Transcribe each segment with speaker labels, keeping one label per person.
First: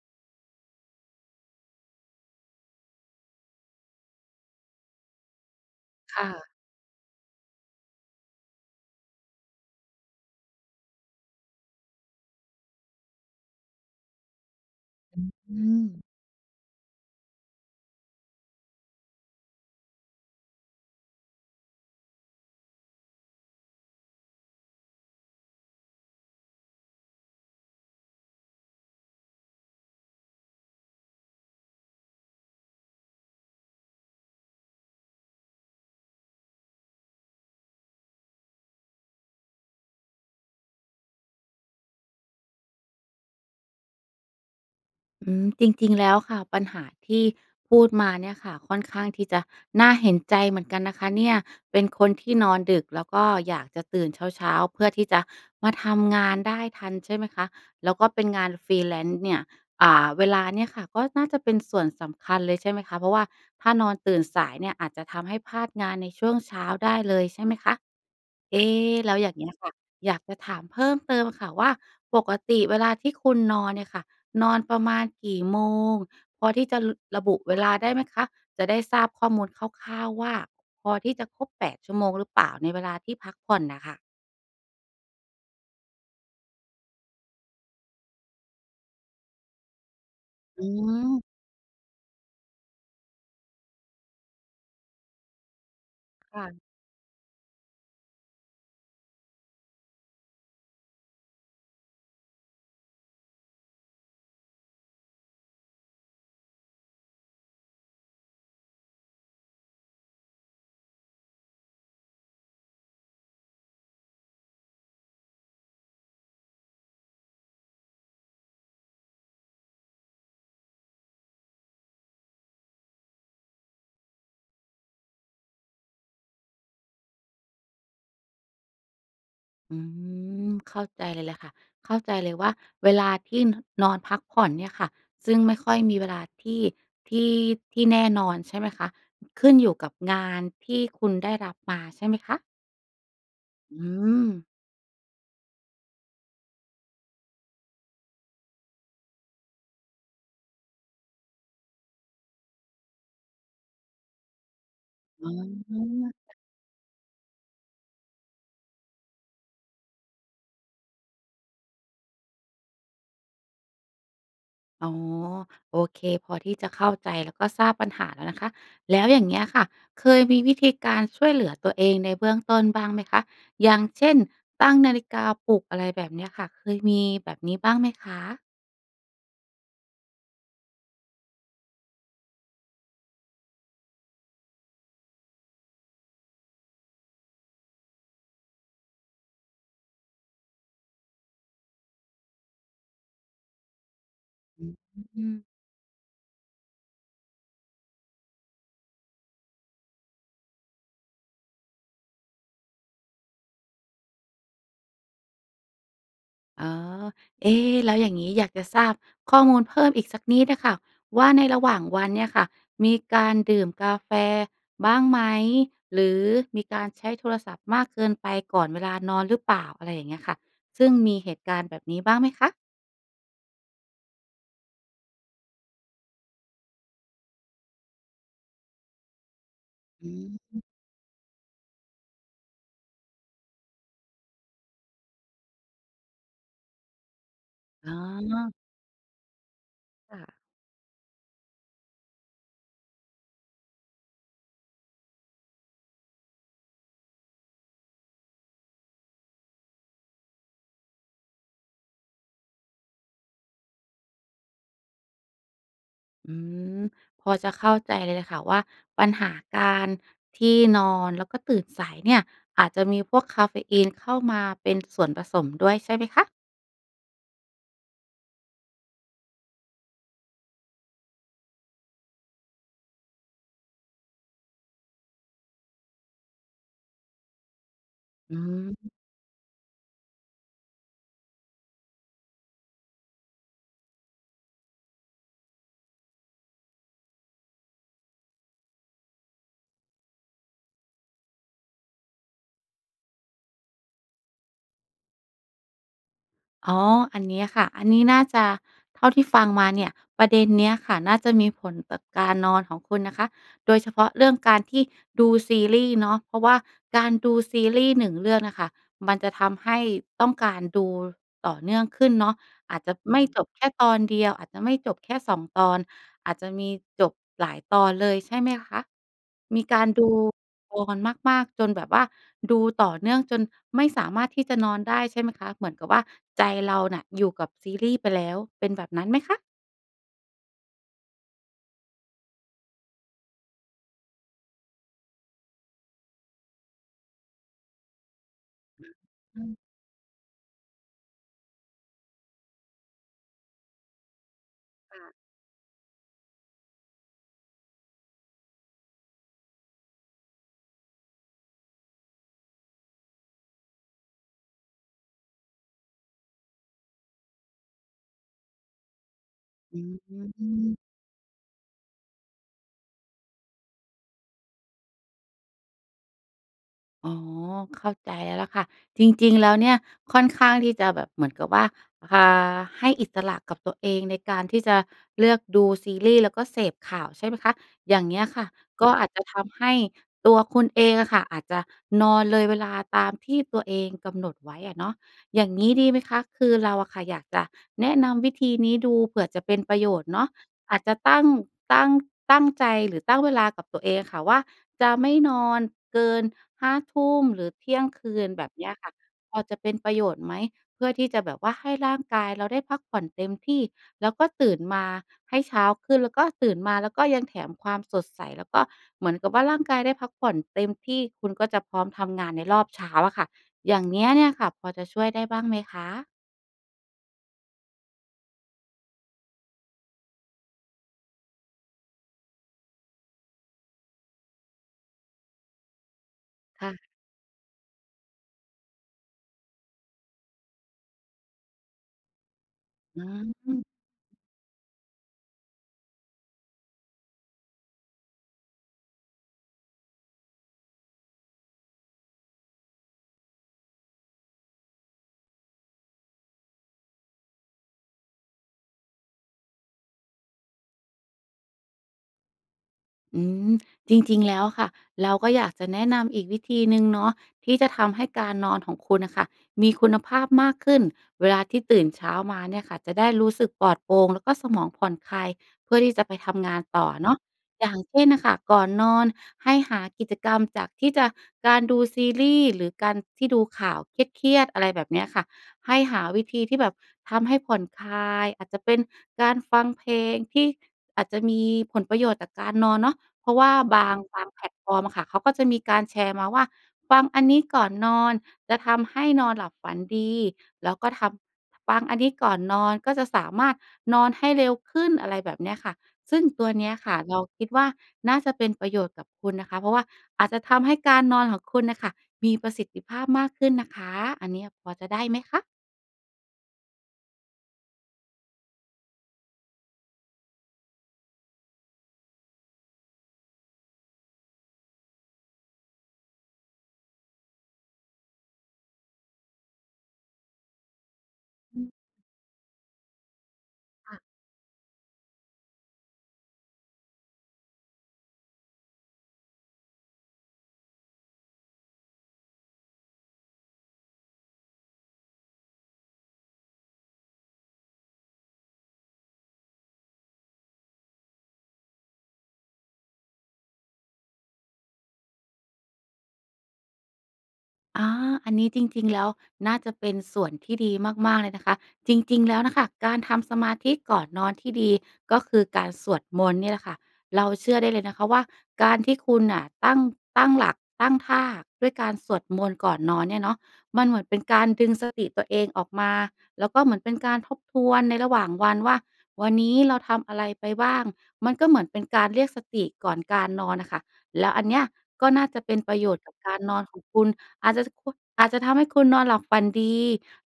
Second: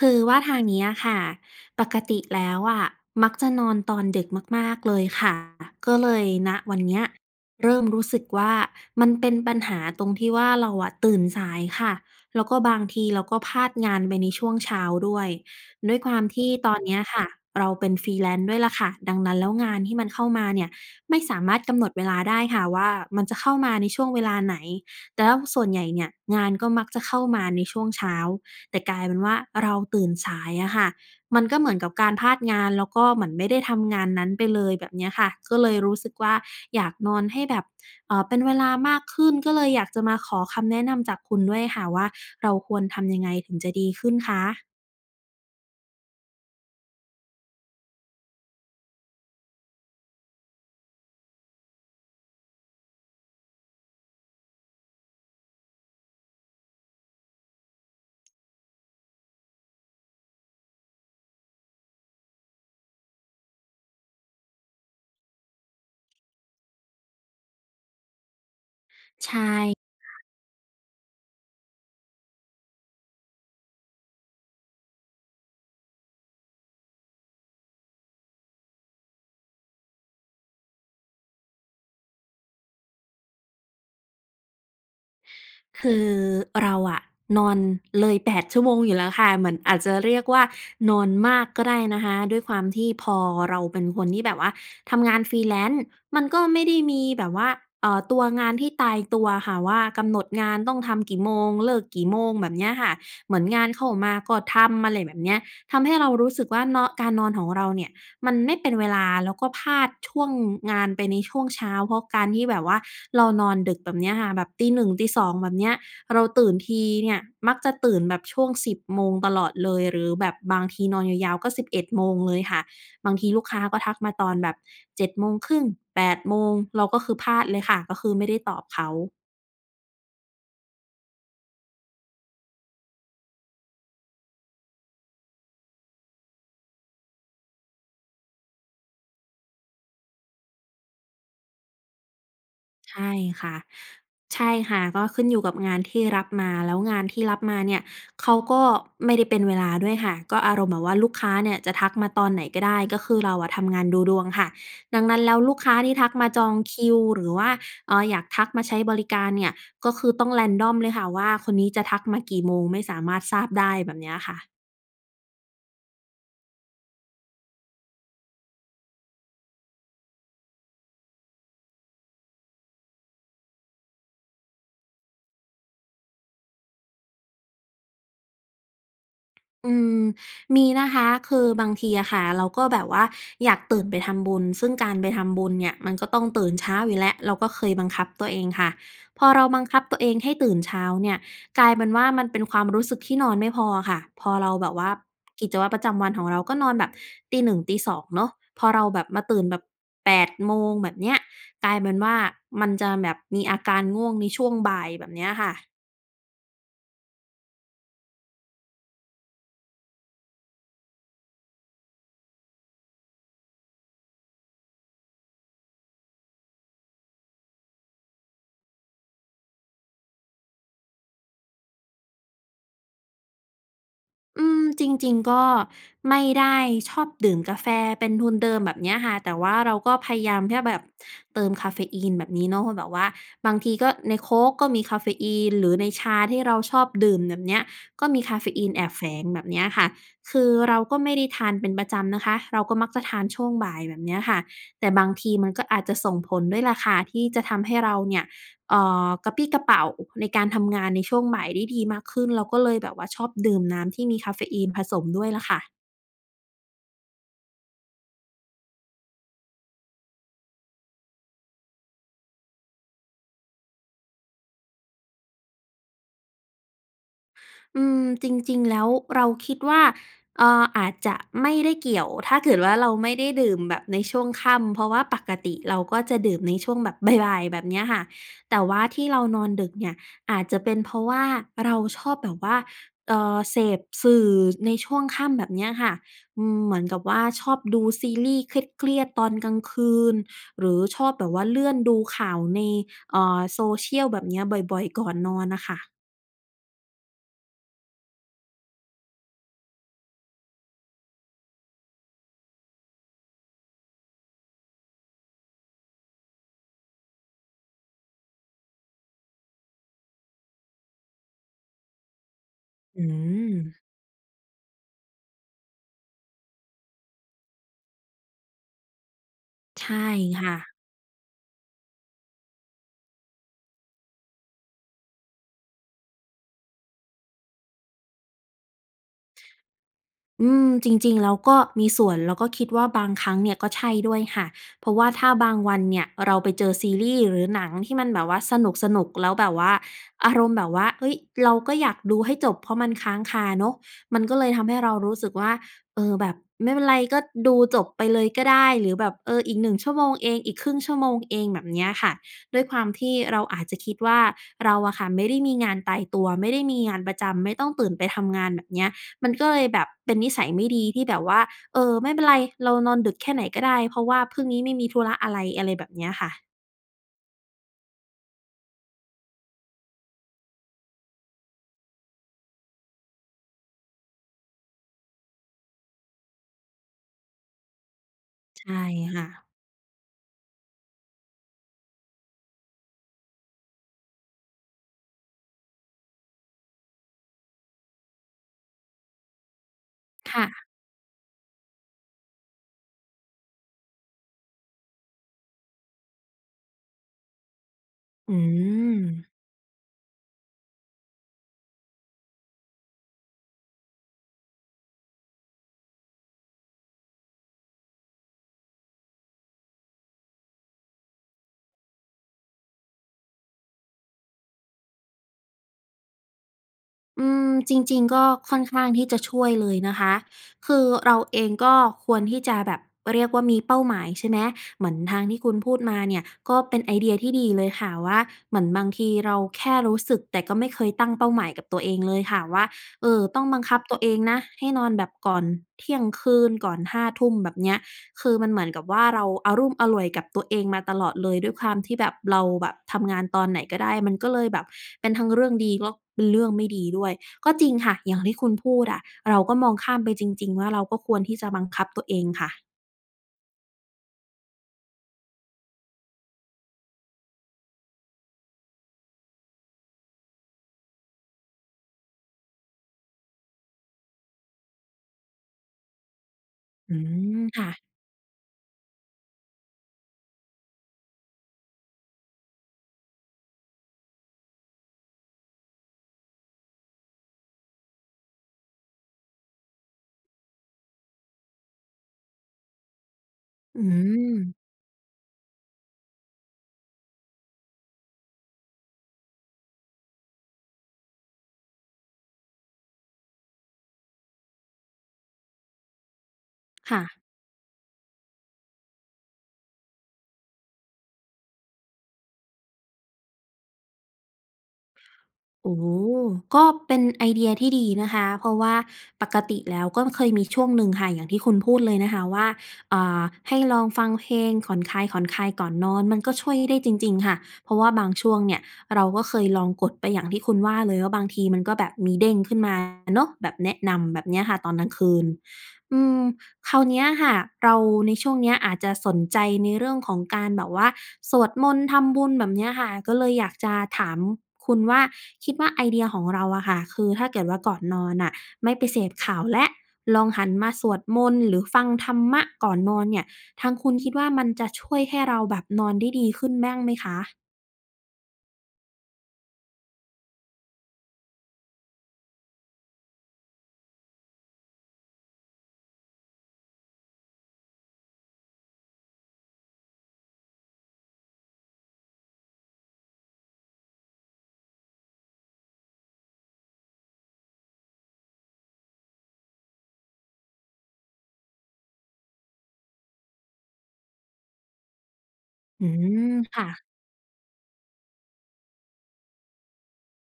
Speaker 1: คือว่าทางนี้อะค่ะ ปกติแล้วอะมักจะนอนตอนดึกมาก ๆ เลยค่ะ ก็เล
Speaker 2: ค
Speaker 1: ย
Speaker 2: ่ะ
Speaker 1: ณ วันเนี้ยเริ่มรู้สึกว่า มันเป็นปัญหาตรงที่ว่า เราอะตื่นสายค่ะ แล้วก็บางทีเราก็พลาดงานไปในช่วงเช้าด
Speaker 2: อ
Speaker 1: ้
Speaker 2: ึ
Speaker 1: วย
Speaker 2: อื
Speaker 1: ด้
Speaker 2: ม
Speaker 1: วยความที่ตอนเนี้ยค่ะ เราเป็น freelance ด้วยแหละค่ะ ดังนั้นแล้ว งานที่มันเข้ามาเนี่ยไม่สามารถกำหนดเวลาได้ค่ะว่า มันจะเข้ามาในช่วงเวลาไหน แต่แล้วส่วนใหญ่เนี่ยงานก็มักจะเข้ามาในช่วงเช้า แต่กลายเป็นว่า เราตื่นสายอะค่ะ มันก็เหมือนกับการพลาดงาน แล้วก็เหมือนไม่ได้ทำงานนั้นไปเลย แบบเนี้ยค่ะ ก็เลยรู้สึกว่า อยากนอนให้แบบ เอ่อ เป็นเวลามากขึ้น ก็เลยอยากจะมาขอคำแนะนำจากคุณด้วยค่ะว่า เราควรทำยังไงถึงจะดีขึ้นคะ?
Speaker 2: อืม จริง ๆ แล้วค่ะ ปัญหาที่พูดมาเนี่ยค่ะ ค่อนข้างที่จะน่าเห็นใจเหมือนกันนะคะเนี่ย เป็นคนที่นอนดึก แล้วก็อยากจะตื่นเช้า ๆ เพื่อที่จะมาทำงานได้ทัน ใช่ไหมคะ แล้วก็เป็นงาน freelance เนี่ย อ่า เวลาเนี่ยค่ะก็น่าจะเป็นส่วนสำคัญเลย ใช่ไหมคะ เพราะว่าถ้านอนตื่นสายเนี่ยอาจจะทำให้พลาดงานในช่วงเช้าได้เลย ใช่ไหมคะ เอ๊ แล้วอ
Speaker 1: ใ
Speaker 2: ย
Speaker 1: ช
Speaker 2: ่างเงี้ยค่ะ
Speaker 1: ่
Speaker 2: อยากจะถามเพิ่มเติมค่ะว่า ปกติเวลาที่คุณนอนเนี่ยค่ะ นอนประมาณกี่โมง พอที่จะ ล ระบุเวลาได้ไหมคะ? จะได้ทราบข้อมูลคร่าว ๆ ว่า พอที่จะครบ 8 ชั่วโมงหรือเปล่า? ในเวลาที่พักผ่อนน่ะค่ะ
Speaker 1: คือเราอะนอนเลย 8 ชั่วโมงอยู่แล้วค่ะ เหมือนอาจจะเรียกว่า
Speaker 2: อื
Speaker 1: นอน
Speaker 2: ม
Speaker 1: มากก็ได้นะคะ ด้วยความที่พอเราเป็นคนที่แบบว่าทำงาน freelance มัน
Speaker 2: ค
Speaker 1: ก็
Speaker 2: ่ะ
Speaker 1: ไม่ได้มีแบบว่า เอ่อ ตัวงานที่ตายตัวอะค่ะว่า กำหนดงานต้องทำกี่โมง เลิกกี่โมง แบบเนี้ยค่ะ เหมือนงานเข้ามาก็ทำ อะไรแบบเนี้ย ทำให้เรารู้สึกว่า นอ การนอน ของเราเนี่ย มันไม่เป็นเวลาแล้วก็พลาดช่วงงานไปในช่วงเช้า เพราะการที่แบบว่าเรานอนดึกแบบเนี้ยค่ะ แบบตี 1 ตี 2 แบบเนี้ย เราตื่นทีเนี่ย มักจะตื่นแบบช่วง 10 โมงตลอดเลย หรือแบบบางทีนอนยาว ๆ ก็ 11 โมงเลยค่ะ บางทีลูกค้าก็ทักมาตอนแบบ 7 โมงครึ่ง 8 โมง เราก็คือพลาดเลยค่ะ ก็คือไม่ได้ตอบเขา
Speaker 2: อืม เข้าใจเลยแหละค่ะ เข้าใจเลยว่า เวลาที่ น นอนพักผ่อนเนี่ยค่ะ ซึ่งไม่ค่อยมีเวลาที่ ที่ ที่แน่นอนใช่ไหมคะ? ขึ้นอยู่กับงานที่คุณได้รับมาใช่ไหมคะ?
Speaker 1: ใช่ค่ะ
Speaker 2: อื
Speaker 1: ใช
Speaker 2: ม
Speaker 1: ่ค่ะ ก็ขึ้นอยู่กับงานที่รับมา แล้วงานที่รับมาเนี่ย เขาก็ไม่ได้เป็นเวลาด้วยค่ะ ก็อารมณ์แบบว่าลูกค้าเนี่ยจะทักมาตอนไหนก็ได้ ก็คือเราอะทำงานดูดวงค่ะ ดังนั้น
Speaker 2: อื
Speaker 1: แล้วลูกค้าที่ทัก
Speaker 2: ม
Speaker 1: มาจองคิว หรือว่า เอ่อ อยากทักมาใช้บริการเนี่ย ก็คือต้อง random เลยค่ะ ว่าคนนี้จะทักมากี่โมง ไม่สามารถทราบได้ แบบเนี้ยค่ะ
Speaker 2: อ๋อ โอเค พอที่จะเข้าใจ แล้วก็ทราบปัญหาแล้วนะคะ แล้วอย่างเงี้ยค่ะ เคยมีวิธีการช่วยเหลือตัวเองในเบื้องต้นบ้างไหมคะ อย่างเช่น ตั้งนาฬิกาปลุก อะไรแบบเนี้ยค่ะ เคยมีแบบนี้บ้างไหมคะ?
Speaker 1: อืม มีนะคะ คือบางทีอะค่ะ เราก็แบบว่า อยากตื่นไปทำบุญ ซึ่งการไปทำบุญเนี่ยมันก็ต้องตื่นเช้าอยู่แล้ว เราก็เคยบังคับตัวเองค่ะ พอเราบังคับตัวเองให้ตื่นเช้าเนี่ย กลายเป็นว่ามันเป็นความรู้สึกที่นอนไม่พออะค่ะ พอเรา
Speaker 2: อ
Speaker 1: แบบว่า
Speaker 2: ื
Speaker 1: ก
Speaker 2: ม
Speaker 1: ิจวัตรประจำวันของเราก็นอนแบบตี 1 ตี 2 เนาะ พอเราแบบ มาตื่นแบบ 8 โมงแบบเนี้ย กลายเป็นว่ามันจะแบบมีอาการง่วงในช่วงบ่ายแบบเนี้ยค่ะ
Speaker 2: อ๋อ เอ๊ แล้วอย่างงี้ อยากจะทราบข้อมูลเพิ่มอีกสักนิดอะค่ะว่า ในระหว่างวันเนี่ยค่ะ มีการดื่มกาแฟบ้างไหม หรือมีการใช้โทรศัพท์มากเกินไปก่อนเวลานอนหรือเปล่า? อะไรอย่างเงี้ยค่ะ ซึ่งมีเหตุการณ์แบบนี้บ้างไหมคะ?
Speaker 1: อืม จริง ๆ ก็ไม่ได้ชอบดื่มกาแฟเป็นทุนเดิมแบบเนี้ยค่ะ แต่ว่าเราก็
Speaker 2: อ
Speaker 1: พ
Speaker 2: ื
Speaker 1: ยายามแค่
Speaker 2: ม
Speaker 1: แบบเติมกาเฟอีนแบบนี้เนาะ แบบว่า บางทีก็ในโค้กก็มีกาเฟอีนหรือในชาที่เราชอบดื่มแหนบเนี้ย
Speaker 2: อ๋
Speaker 1: ก็มีกาเฟ
Speaker 2: อ
Speaker 1: อีนแอบแฝงแบบเนี้ยค่ะ
Speaker 2: ค่
Speaker 1: ค
Speaker 2: ะ
Speaker 1: ือเราก็ไม่ได้ทานเป็นประจำนะคะ เราก็มักจะทานช่วงบ่ายแบบเนี้ยค่ะ แต่บางทีมันก็อาจจะส่งผลด้วยล่ะค่ะที่จะทำให้เราเนี่ย เอ่อ กระปรี้กระเปร่าในการทำงานในช่วงบ่ายได้ดีมากขึ้น เราก็เลยแบบว่าชอบดื่มน้ำที่มีกาเฟอีนผสมด้วยล่ะค่ะ
Speaker 2: อืม พอจะเข้าใจเลยล่ะค่ะว่า ปัญหาการที่นอน แล้วก็ตื่นสายเนี่ย อาจจะมีพวกกาเฟอีนเข้ามาเป็นส่วนผสมด้วย ใช่ไหมคะ?
Speaker 1: อืม จริง ๆ แล้วเราคิดว่า เอ่อ อาจจะไม่ได้เกี่ยว ถ้าเกิดว่าเราไม่ได้ดื่มแบบในช่วงค่ำ เพราะว่าปกติเราก็จะดื่มในช่วงแบบ บ่าย ๆ แบบเนี้ยค่ะ
Speaker 2: อื
Speaker 1: แต่ว่า
Speaker 2: ม
Speaker 1: ที่เรานอนดึกเนี่ย อาจจะเป็นเพราะว่าเราชอบแบบว่า เอ่อ เสพสื่อในช่วงค่ำแบบเนี้ยค่ะ อืม เหมือนกับว่าชอบดูซีรีส์เครียด ๆ ตอนกลางคืน หรือชอบแบบว่าเลื่อนดูข่าวใน เอ่อ social แบบเนี้ย บ่อย ๆ ก่อนนอนน่ะค่ะ
Speaker 2: อ๋อ อันเนี้ยค่ะ อันนี้น่าจะ เท่าที่ฟังมาเนี่ย ประเด็นเนี้ยค่ะน่าจะมีผลต่อการนอนของคุณนะคะ โดยเฉพาะเรื่องการที่ดูซีรีส์เนาะ เพราะว่าการดูซีรีส์ 1 เรื่องน่ะค่ะ มันจะทำให้ต้องการดูต่อเนื่องขึ้นเนาะ อาจจะ
Speaker 1: อื
Speaker 2: ไม่จบแค่
Speaker 1: ม
Speaker 2: ตอนเดียว อาจจะไม่จบแค่ 2 ตอน อาจจะมีจบหลายตอนเลย ใช่ไหมคะ? มีก
Speaker 1: ใ
Speaker 2: า
Speaker 1: ช
Speaker 2: ร
Speaker 1: ่
Speaker 2: ดู
Speaker 1: ค่ะ
Speaker 2: [unintelligible] วอนมาก ๆ จนแบบว่า ดูต่อเนื่องจนไม่สามารถที่จะนอนได้ใช่ไหมคะ? เหมือนกับว่าใจเราน่ะอยู่กับซีรีส์ไปแล้ว เป็นแบบนั้นไหมคะ?
Speaker 1: อืม จริง ๆ แล้วก็มีส่วน แล้วก็คิดว่า บางครั้งเนี่ยก็ใช่ด้วยค่ะ เพราะว่าถ้าบางวันเนี่ย เราไปเจอซีรีส์ หรือหนังที่มันแบบว่าสนุก ๆ แล้ว
Speaker 2: อื
Speaker 1: แบบ
Speaker 2: ม
Speaker 1: ว่าอารมณ์แบบว่า เฮ้ย เราก็อยากดูให้จบ เพราะมันค้างคาเนาะ มันก็เลยทำให้เรา
Speaker 2: ค่
Speaker 1: ร
Speaker 2: ะ
Speaker 1: ู้สึกว่า เออ แบบไม่เป็นไร ก็ดูจบไปเลยก็ได้ หรือแบบ เออ อีก 1 ชั่วโมงเอง อีก 1/2 ชั่วโมงเอง แบบเนี้ยค่ะ ด้วยความที่เราอาจจะคิดว่า เราอะค่ะไม่ได้มีงานตายตัว ไม่ได้มีงานประจำ ไม่ต้องตื่นไปทำงาน แบบเนี้ย มันก็เลย
Speaker 2: อ
Speaker 1: แบ
Speaker 2: ื
Speaker 1: บเป็นนิสัยไม่
Speaker 2: อ
Speaker 1: ดีที่แบบว่า เออ ไม่เป็นไร เรานอนดึกแค่ไหนก็ได้ เพราะว่าพึ่งนี้ไม่มีธุระอะไร อะไรแบบเนี้ยค่ะ
Speaker 2: อ๋อ เข้าใจแล้วล่ะค่ะ จริง ๆ แล้วเนี่ยค่อนข้างที่จะแบบ เหมือนกับว่า อ่า ให้อิสระกับตัวเองในการที่จะเลือกดูซีรี่ส์ แล้วก็เสพข่าวใช่ไหมคะ อย่างเงี้ยค่ะ
Speaker 1: ใช่
Speaker 2: ก็อาจจ
Speaker 1: ค่
Speaker 2: ะ
Speaker 1: ะ
Speaker 2: ทำให้ตัวคุณเองอะค่ะ อาจจะนอนเลยเวลาตามที่ตัวเองกำหนดไว้อะเนาะ อย่างงี้ดีไหมคะ? คือเราอะค่ะอยากจะแนะนำวิธีนี้ดู เผื่อจะเป็นประโยชน์เนาะ
Speaker 1: ค่ะ
Speaker 2: อาจจะตั้ง ตั้ง ตั้งใจหรือตั้งเวลากับตัวเองอะค่ะว่าจะไม่นอนเกิน 5 ทุ่มหรือเที่ยงคืน
Speaker 1: อื
Speaker 2: แบบเนี้ยค่ะ
Speaker 1: ม
Speaker 2: พอจะเป็นประโยชน์ไหม? เพื่อที่จะแบบว่าให้ร่างกายเราได้พักผ่อนเต็มที่ แล้วก็ตื่นมาให้เช้าขึ้น แล้วก็ตื่นมาแล้วก็ยังแถมความสดใส แล้วก็เหมือนกับว่าร่างกายได้พักผ่อนเต็มที่ คุณก็จะพร้อมทำงานในรอบเช้าอะค่ะ อย่างเนี้ยเนี่ยค่ะ พอจะช่วยได้บ้างไหมคะ?
Speaker 1: อืม จริง ๆ ก็ค่อนข้างที่จะช่วยเลยนะคะ คือเราเองก็ควรที่จะแบบ เรียกว่ามีเป้าหมาย ใช่ไหม เหมือนทางที่คุณพูดมาเนี่ยก็
Speaker 2: ค่
Speaker 1: เ
Speaker 2: ะ
Speaker 1: ป็นไอเดียที่ดีเลยค่ะว่า เหมือนบางทีเราแค่รู้สึก แต่ก็ไม่เคยตั้งเป้าหมายกับตัวเองเลยค่ะว่า
Speaker 2: อ
Speaker 1: เอ่อ
Speaker 2: ื
Speaker 1: ต้องบัง
Speaker 2: ม
Speaker 1: คับตัวเองนะให้นอนแบบก่อนเที่ยงคืน ก่อน 5 ทุ่ม แบบเนี้ย คือมันเหมือนกับว่า เราอะลุ่มอล่วย กับตัวเองมาตลอดเลย ด้วยความที่แบบ เราแบบทำงานตอนไหนก็ได้ มันก็เลยแบบเป็นทั้งเรื่องดี ก๊อก เป็นเรื่องไม่ดีด้วย ก็จริงค่ะ อย่างที่คุณพูดอะ เราก็มองข้ามไปจริง ๆ ว่า เราก็ควรที่จะบังคับตัวเองค่ะ
Speaker 2: อืม จริง ๆ แล้วอะค่ะ เราก็อยากจะแนะนำอีกวิธีหนึ่งเนาะ ที่จะทำให้การนอนของคุณน่ะค่ะมีคุณภาพมากขึ้น เวลาที่ตื่นเช้ามาเนี่ยค่ะจะได้รู้สึกปลอดโปร่ง แล้วก็สมองผ่อนคลาย เพื่อที่จะไปทำงานต่อ
Speaker 1: อื
Speaker 2: เนาะ
Speaker 1: ม ค่
Speaker 2: อย่า
Speaker 1: ะ
Speaker 2: งเช่นน่ะค่ะ ก่อนนอนให้หากิจกรรมจากที่จะ การดูซีรีส์หรือการที่ดูข่าวเครียด ๆ อะไรแบบเนี้ยค่ะ ให้หาวิธีที่แบบทำให้ผ่อนคลาย อาจจะเป็นการฟังเพลงที่อาจจะมีผลประโยชน์จากการนอนเนาะ เพราะว่า
Speaker 1: อ
Speaker 2: บ
Speaker 1: ื
Speaker 2: าง บางแพล
Speaker 1: ม
Speaker 2: ตฟอร์มอะค่ะ เขาก็จะมีการแชร์มาว่า ฟังอันนี้ก่อนนอนจะทำให้นอนหลับฝันดี แล้วก็ทำ ฟังอันนี้ก่อนนอนก็จะสามารถนอนให้เร็วขึ้น อะไรแบบเนี้ยค่ะ ซึ่งตัวเนี้ยค
Speaker 1: ค
Speaker 2: ่ะ
Speaker 1: ่
Speaker 2: เ
Speaker 1: ะ
Speaker 2: ราคิดว่า น่าจะเป็นประโยชน์กับคุณนะคะ เพราะว่าอาจจะทำให้การนอนของคุณน่ะค่ะ มีประสิทธิภาพมากขึ้นนะคะ อันเนี้ยพอจะได้ไหมคะ?
Speaker 1: โอ้โฮ ก็เป็นไอเดียที่ดีนะคะ เพราะว่าปกติแล้วก็เคยมีช่วงหนึ่งค่ะ อย่างที่คุณพูดเลยนะคะว่า อ่า ให้ลองฟังเพลงผ่อนคลาย ๆ ก่อนนอน มันก็ช่วยได้จริง ๆ ค่ะ เพราะว่าบางช่วงเนี่ยเราก็เคยลองกดไปอย่างที่คุณว่าเลย ว่าบางทีม
Speaker 2: อ
Speaker 1: ัน
Speaker 2: ือ
Speaker 1: ก็แบบมีเด้งขึ้นมาเนาะ แบบแนะน
Speaker 2: ค่ะ
Speaker 1: ำแบบเนี้ยค่ะ ตอนกลางคืน อืม คราวเนี้ยค่ะ เราในช่วงเนี้ยอาจจะสนใจในเรื่องของการแบบว่า สวดมนต์ ทำบุญ แบบเนี้ยค่ะ ก็เลยอยากจะถามคุณว่า คิดว่าไอเดียของเราอะค่ะ คือถ้าเกิดว่า ก่อนนอนน่ะไม่ไปเสพข่าวแล้ว ลองหันมาสวดมนต์ หรือฟังธรรมะก่อนนอนเนี่ย ทางคุณคิดว่า มันจะช่วยให้เราแบบนอนได้ดีขึ้นบ้าง ไหมคะ?
Speaker 2: อา อันนี้จริง ๆ แล้วน่าจะเป็นส่วนที่ดีมาก ๆ เลยนะคะ จริง ๆ แล้วน่ะค่ะ การทำสมาธิก่อนนอนที่ดี ก็คือการสวดมนต์นี่แหละค่ะ เราเชื่อได้เลยนะคะว่าการที่คุณน่ะตั้ง ตั้งหลัก ตั้งท่าด้วยการสวดมนต์ก่อนนอนเนี่ยเนาะ มันเหมือนเป็นการดึงสติตัวเองออกมา แล้วก็เหมือนเป็นการทบทวนในระหว่างวันว่า วันนี้เราทำอะไรไปบ้าง มันก็เหมือนเป็นการเรียกสติก่อนการนอนน่ะค่ะ แล้วอันเนี้ยก็น่าจะเป็นประ
Speaker 1: อื
Speaker 2: โยชน์กับ
Speaker 1: ม
Speaker 2: การน
Speaker 1: ค
Speaker 2: อ
Speaker 1: ่
Speaker 2: นข
Speaker 1: ะ
Speaker 2: องคุณ อาจจะ จ ค อาจจะทำให้คุณนอนหลับฝันดี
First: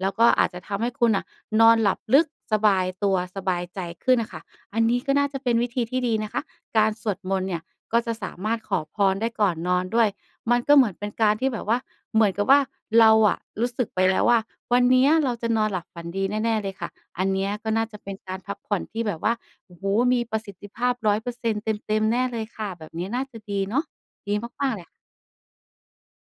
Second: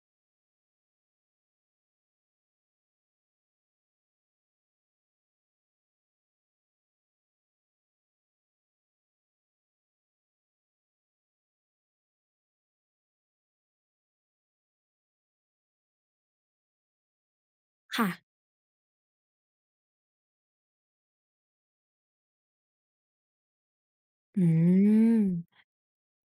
Speaker 2: แล้วก็อาจจะทำให้คุณอะนอนหลับลึก สบายตัว สบายใจขึ้นอะค่ะ อันนี้ก็น่าจะเป็นวิธีที่ดีนะคะ การสวดมนต์เนี่ย ก็จะสามารถขอพรได้ก่อนนอนด้วย มันก็เหมือนเป็นการที่แบบว่า เหมือนกับว่าเราอะรู้สึกไป แล้วว่า วันเนี้ยเราจะนอนหลับฝันดีแน่ ๆ เลยค่ะ อันเนี้ยก็น่าจ
Speaker 1: ค
Speaker 2: ะ
Speaker 1: ่
Speaker 2: เป็
Speaker 1: ะ
Speaker 2: นการพักผ่อนที่แบบว่า โอ้โฮ มีประสิทธิภาพ 100% เต็ม ๆ แน่เลยค่ะ แบบนี้น่าจะดีเนาะ ดี
Speaker 1: อื
Speaker 2: มาก ๆ แหละ
Speaker 1: ม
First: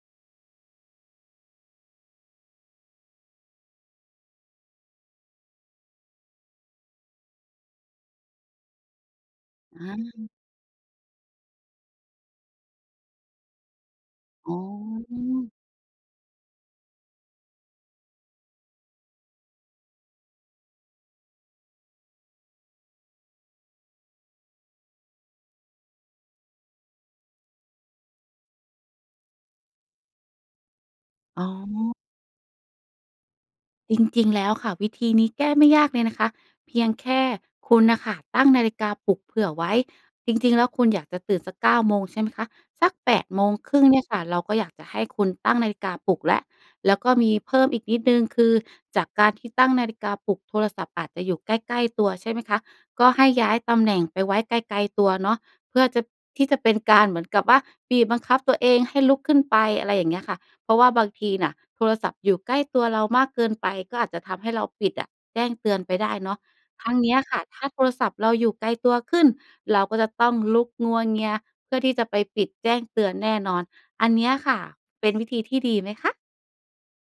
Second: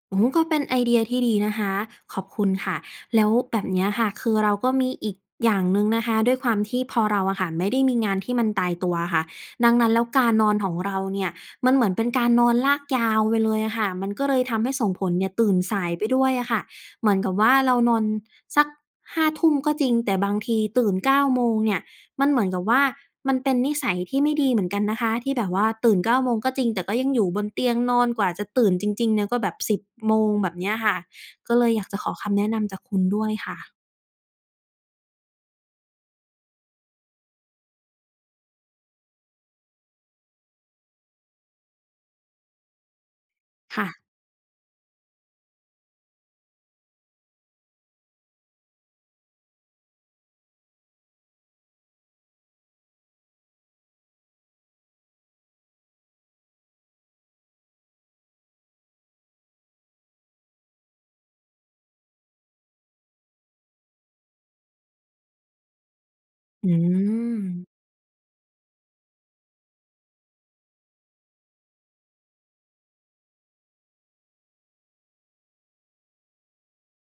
Speaker 1: โอ้ ก็เป็นไอเดียที่ดีนะคะ ขอบคุณค่ะ แล้วแบบเนี้ยค่ะ คือเราก็มีอีกอย่างหนึ่งนะคะ ด้วยความที่พอเราอะค่ะไม่ได้มีงานที่มันตายตัวอะค่ะ ดัง
Speaker 2: อ
Speaker 1: นั้นแล้วกา
Speaker 2: า
Speaker 1: รนอนของเราเนี่ย มันเหมือนเป็นการนอนลากยาวไปเลยอะค่ะ มันก็เลย
Speaker 2: อ
Speaker 1: ท
Speaker 2: ๋
Speaker 1: ำให้ส่งผลเนี่ยตื
Speaker 2: อ
Speaker 1: ่นสายไปด้วยอะค่ะ เหมือนกับว่าเรานอนสัก 5 ทุ่มก็จริง แต่บางทีตื่น 9 โมงเนี่ย มันเหมือนกับว่า มันเป็นนิสัยที่ไม่ดีเหมือนกันนะคะ ที่แบบว่าตื่น 9 โมงก็จริง แต่ก็ยังอยู่บนเตียงนอน กว่าจะตื่นจริง ๆ เนี่ย ก็แบบ 10 โมง แบบเนี้ยค่ะ
Speaker 2: อ๋อ
Speaker 1: ก็เลยอยากจะขอคำแนะนำจากคุณด้วยค่ะ
Speaker 2: จริง ๆ แล้วค่ะ วิธีนี้แก้ไม่ ยากเลยนะคะ เพียงแค่คุณน่ะค่ะตั้งนาฬิกาปลุกเผื่อไว้ จริง ๆ แล้วคุณอยากจะตื่นสัก 9 โมง ใช่ไหมคะ สัก 8 โมงคร
Speaker 1: ค
Speaker 2: ึ่
Speaker 1: ่
Speaker 2: งเนี
Speaker 1: ะ
Speaker 2: ่ยค่ะ เราก็อยากจะให้คุณตั้งนาฬิกาปลุกแล้ว แล้วก็มีเพิ่มอีกนิดหนึ่ง คือจากการที่ตั้งนาฬิกาปลุก โทรศัพท์อาจจะอยู่ใกล้ ๆ ตัวใช่ไหมคะ ก็ให้ย้ายตำแหน่งไปไว้ไกล ๆ ตัวเนาะ เพื่อจะ ที่จะเป็นการเหมือนกับว่าบีบบังคับตัวเองให้ลุกขึ้นไป อะไรอย่างเงี้ยค่ะ เพราะว่าบางทีน่ะโทรศัพท์อยู่ใกล้ตัวเรามากเกินไป ก็อาจจะทำให้เราปิดอะแจ้งเตือนไปได้เนาะ
Speaker 1: อื
Speaker 2: ทั้งเนี้ยค่ะ ถ้า
Speaker 1: ม
Speaker 2: โทรศัพท์เราอยู่ไกลตัวขึ้น เราก็จะต้องลุกงัวเงียเพื่อที่จะไปปิดแจ้งเตือนแน่นอน อันเนี้ยค่ะ เป็นวิธีที่ดีไหมคะ?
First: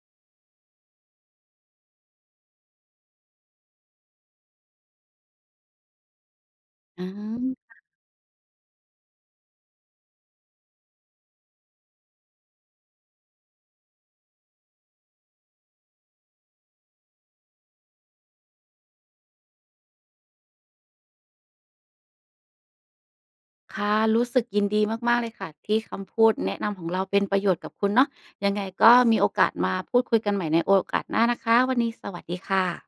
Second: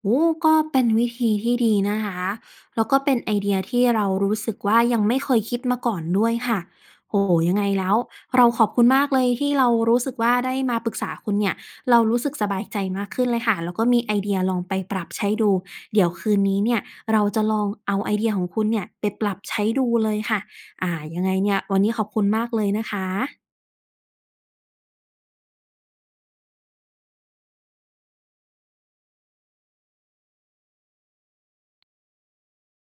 Speaker 1: โอ้ ก็เป็นวิธีที่ดีนะคะ แล้วก็เป็นไอเดียที่เรารู้สึกว่ายังไม่เคยคิดมาก่อนด้วยค่ะ
Speaker 2: อ๋อ
Speaker 1: โอ้โฮ ยังไง
Speaker 2: ค่ะ
Speaker 1: แล้วเราขอบคุณมากเลย ที่เรารู้สึกว่าได้มาปรึกษาคุณเนี่ย เรารู้สึกสบายใจมากขึ้นเลยค่ะ แล้วก็มีไอเดียลองไปปรับใช้ดู เดี๋ยวคืนนี้เนี่ยเราจะลองเอาไอเดียของคุณเนี่ยไปปรับใช้ดูเลยค่ะ อ่า ยังไงเนี่ย วันนี้ขอบคุณมากเลยนะคะ
Speaker 2: ค่ะ รู้สึกยินดีมาก ๆ เลยค่ะ ที่คำพูดแนะนำของเราเป็นประโยชน์กับคุณเนาะ ยังไงก็มีโอกาสมาพูดคุยกันใหม่ในโอกาสหน้านะคะ วันนี้สวัสดีค่ะ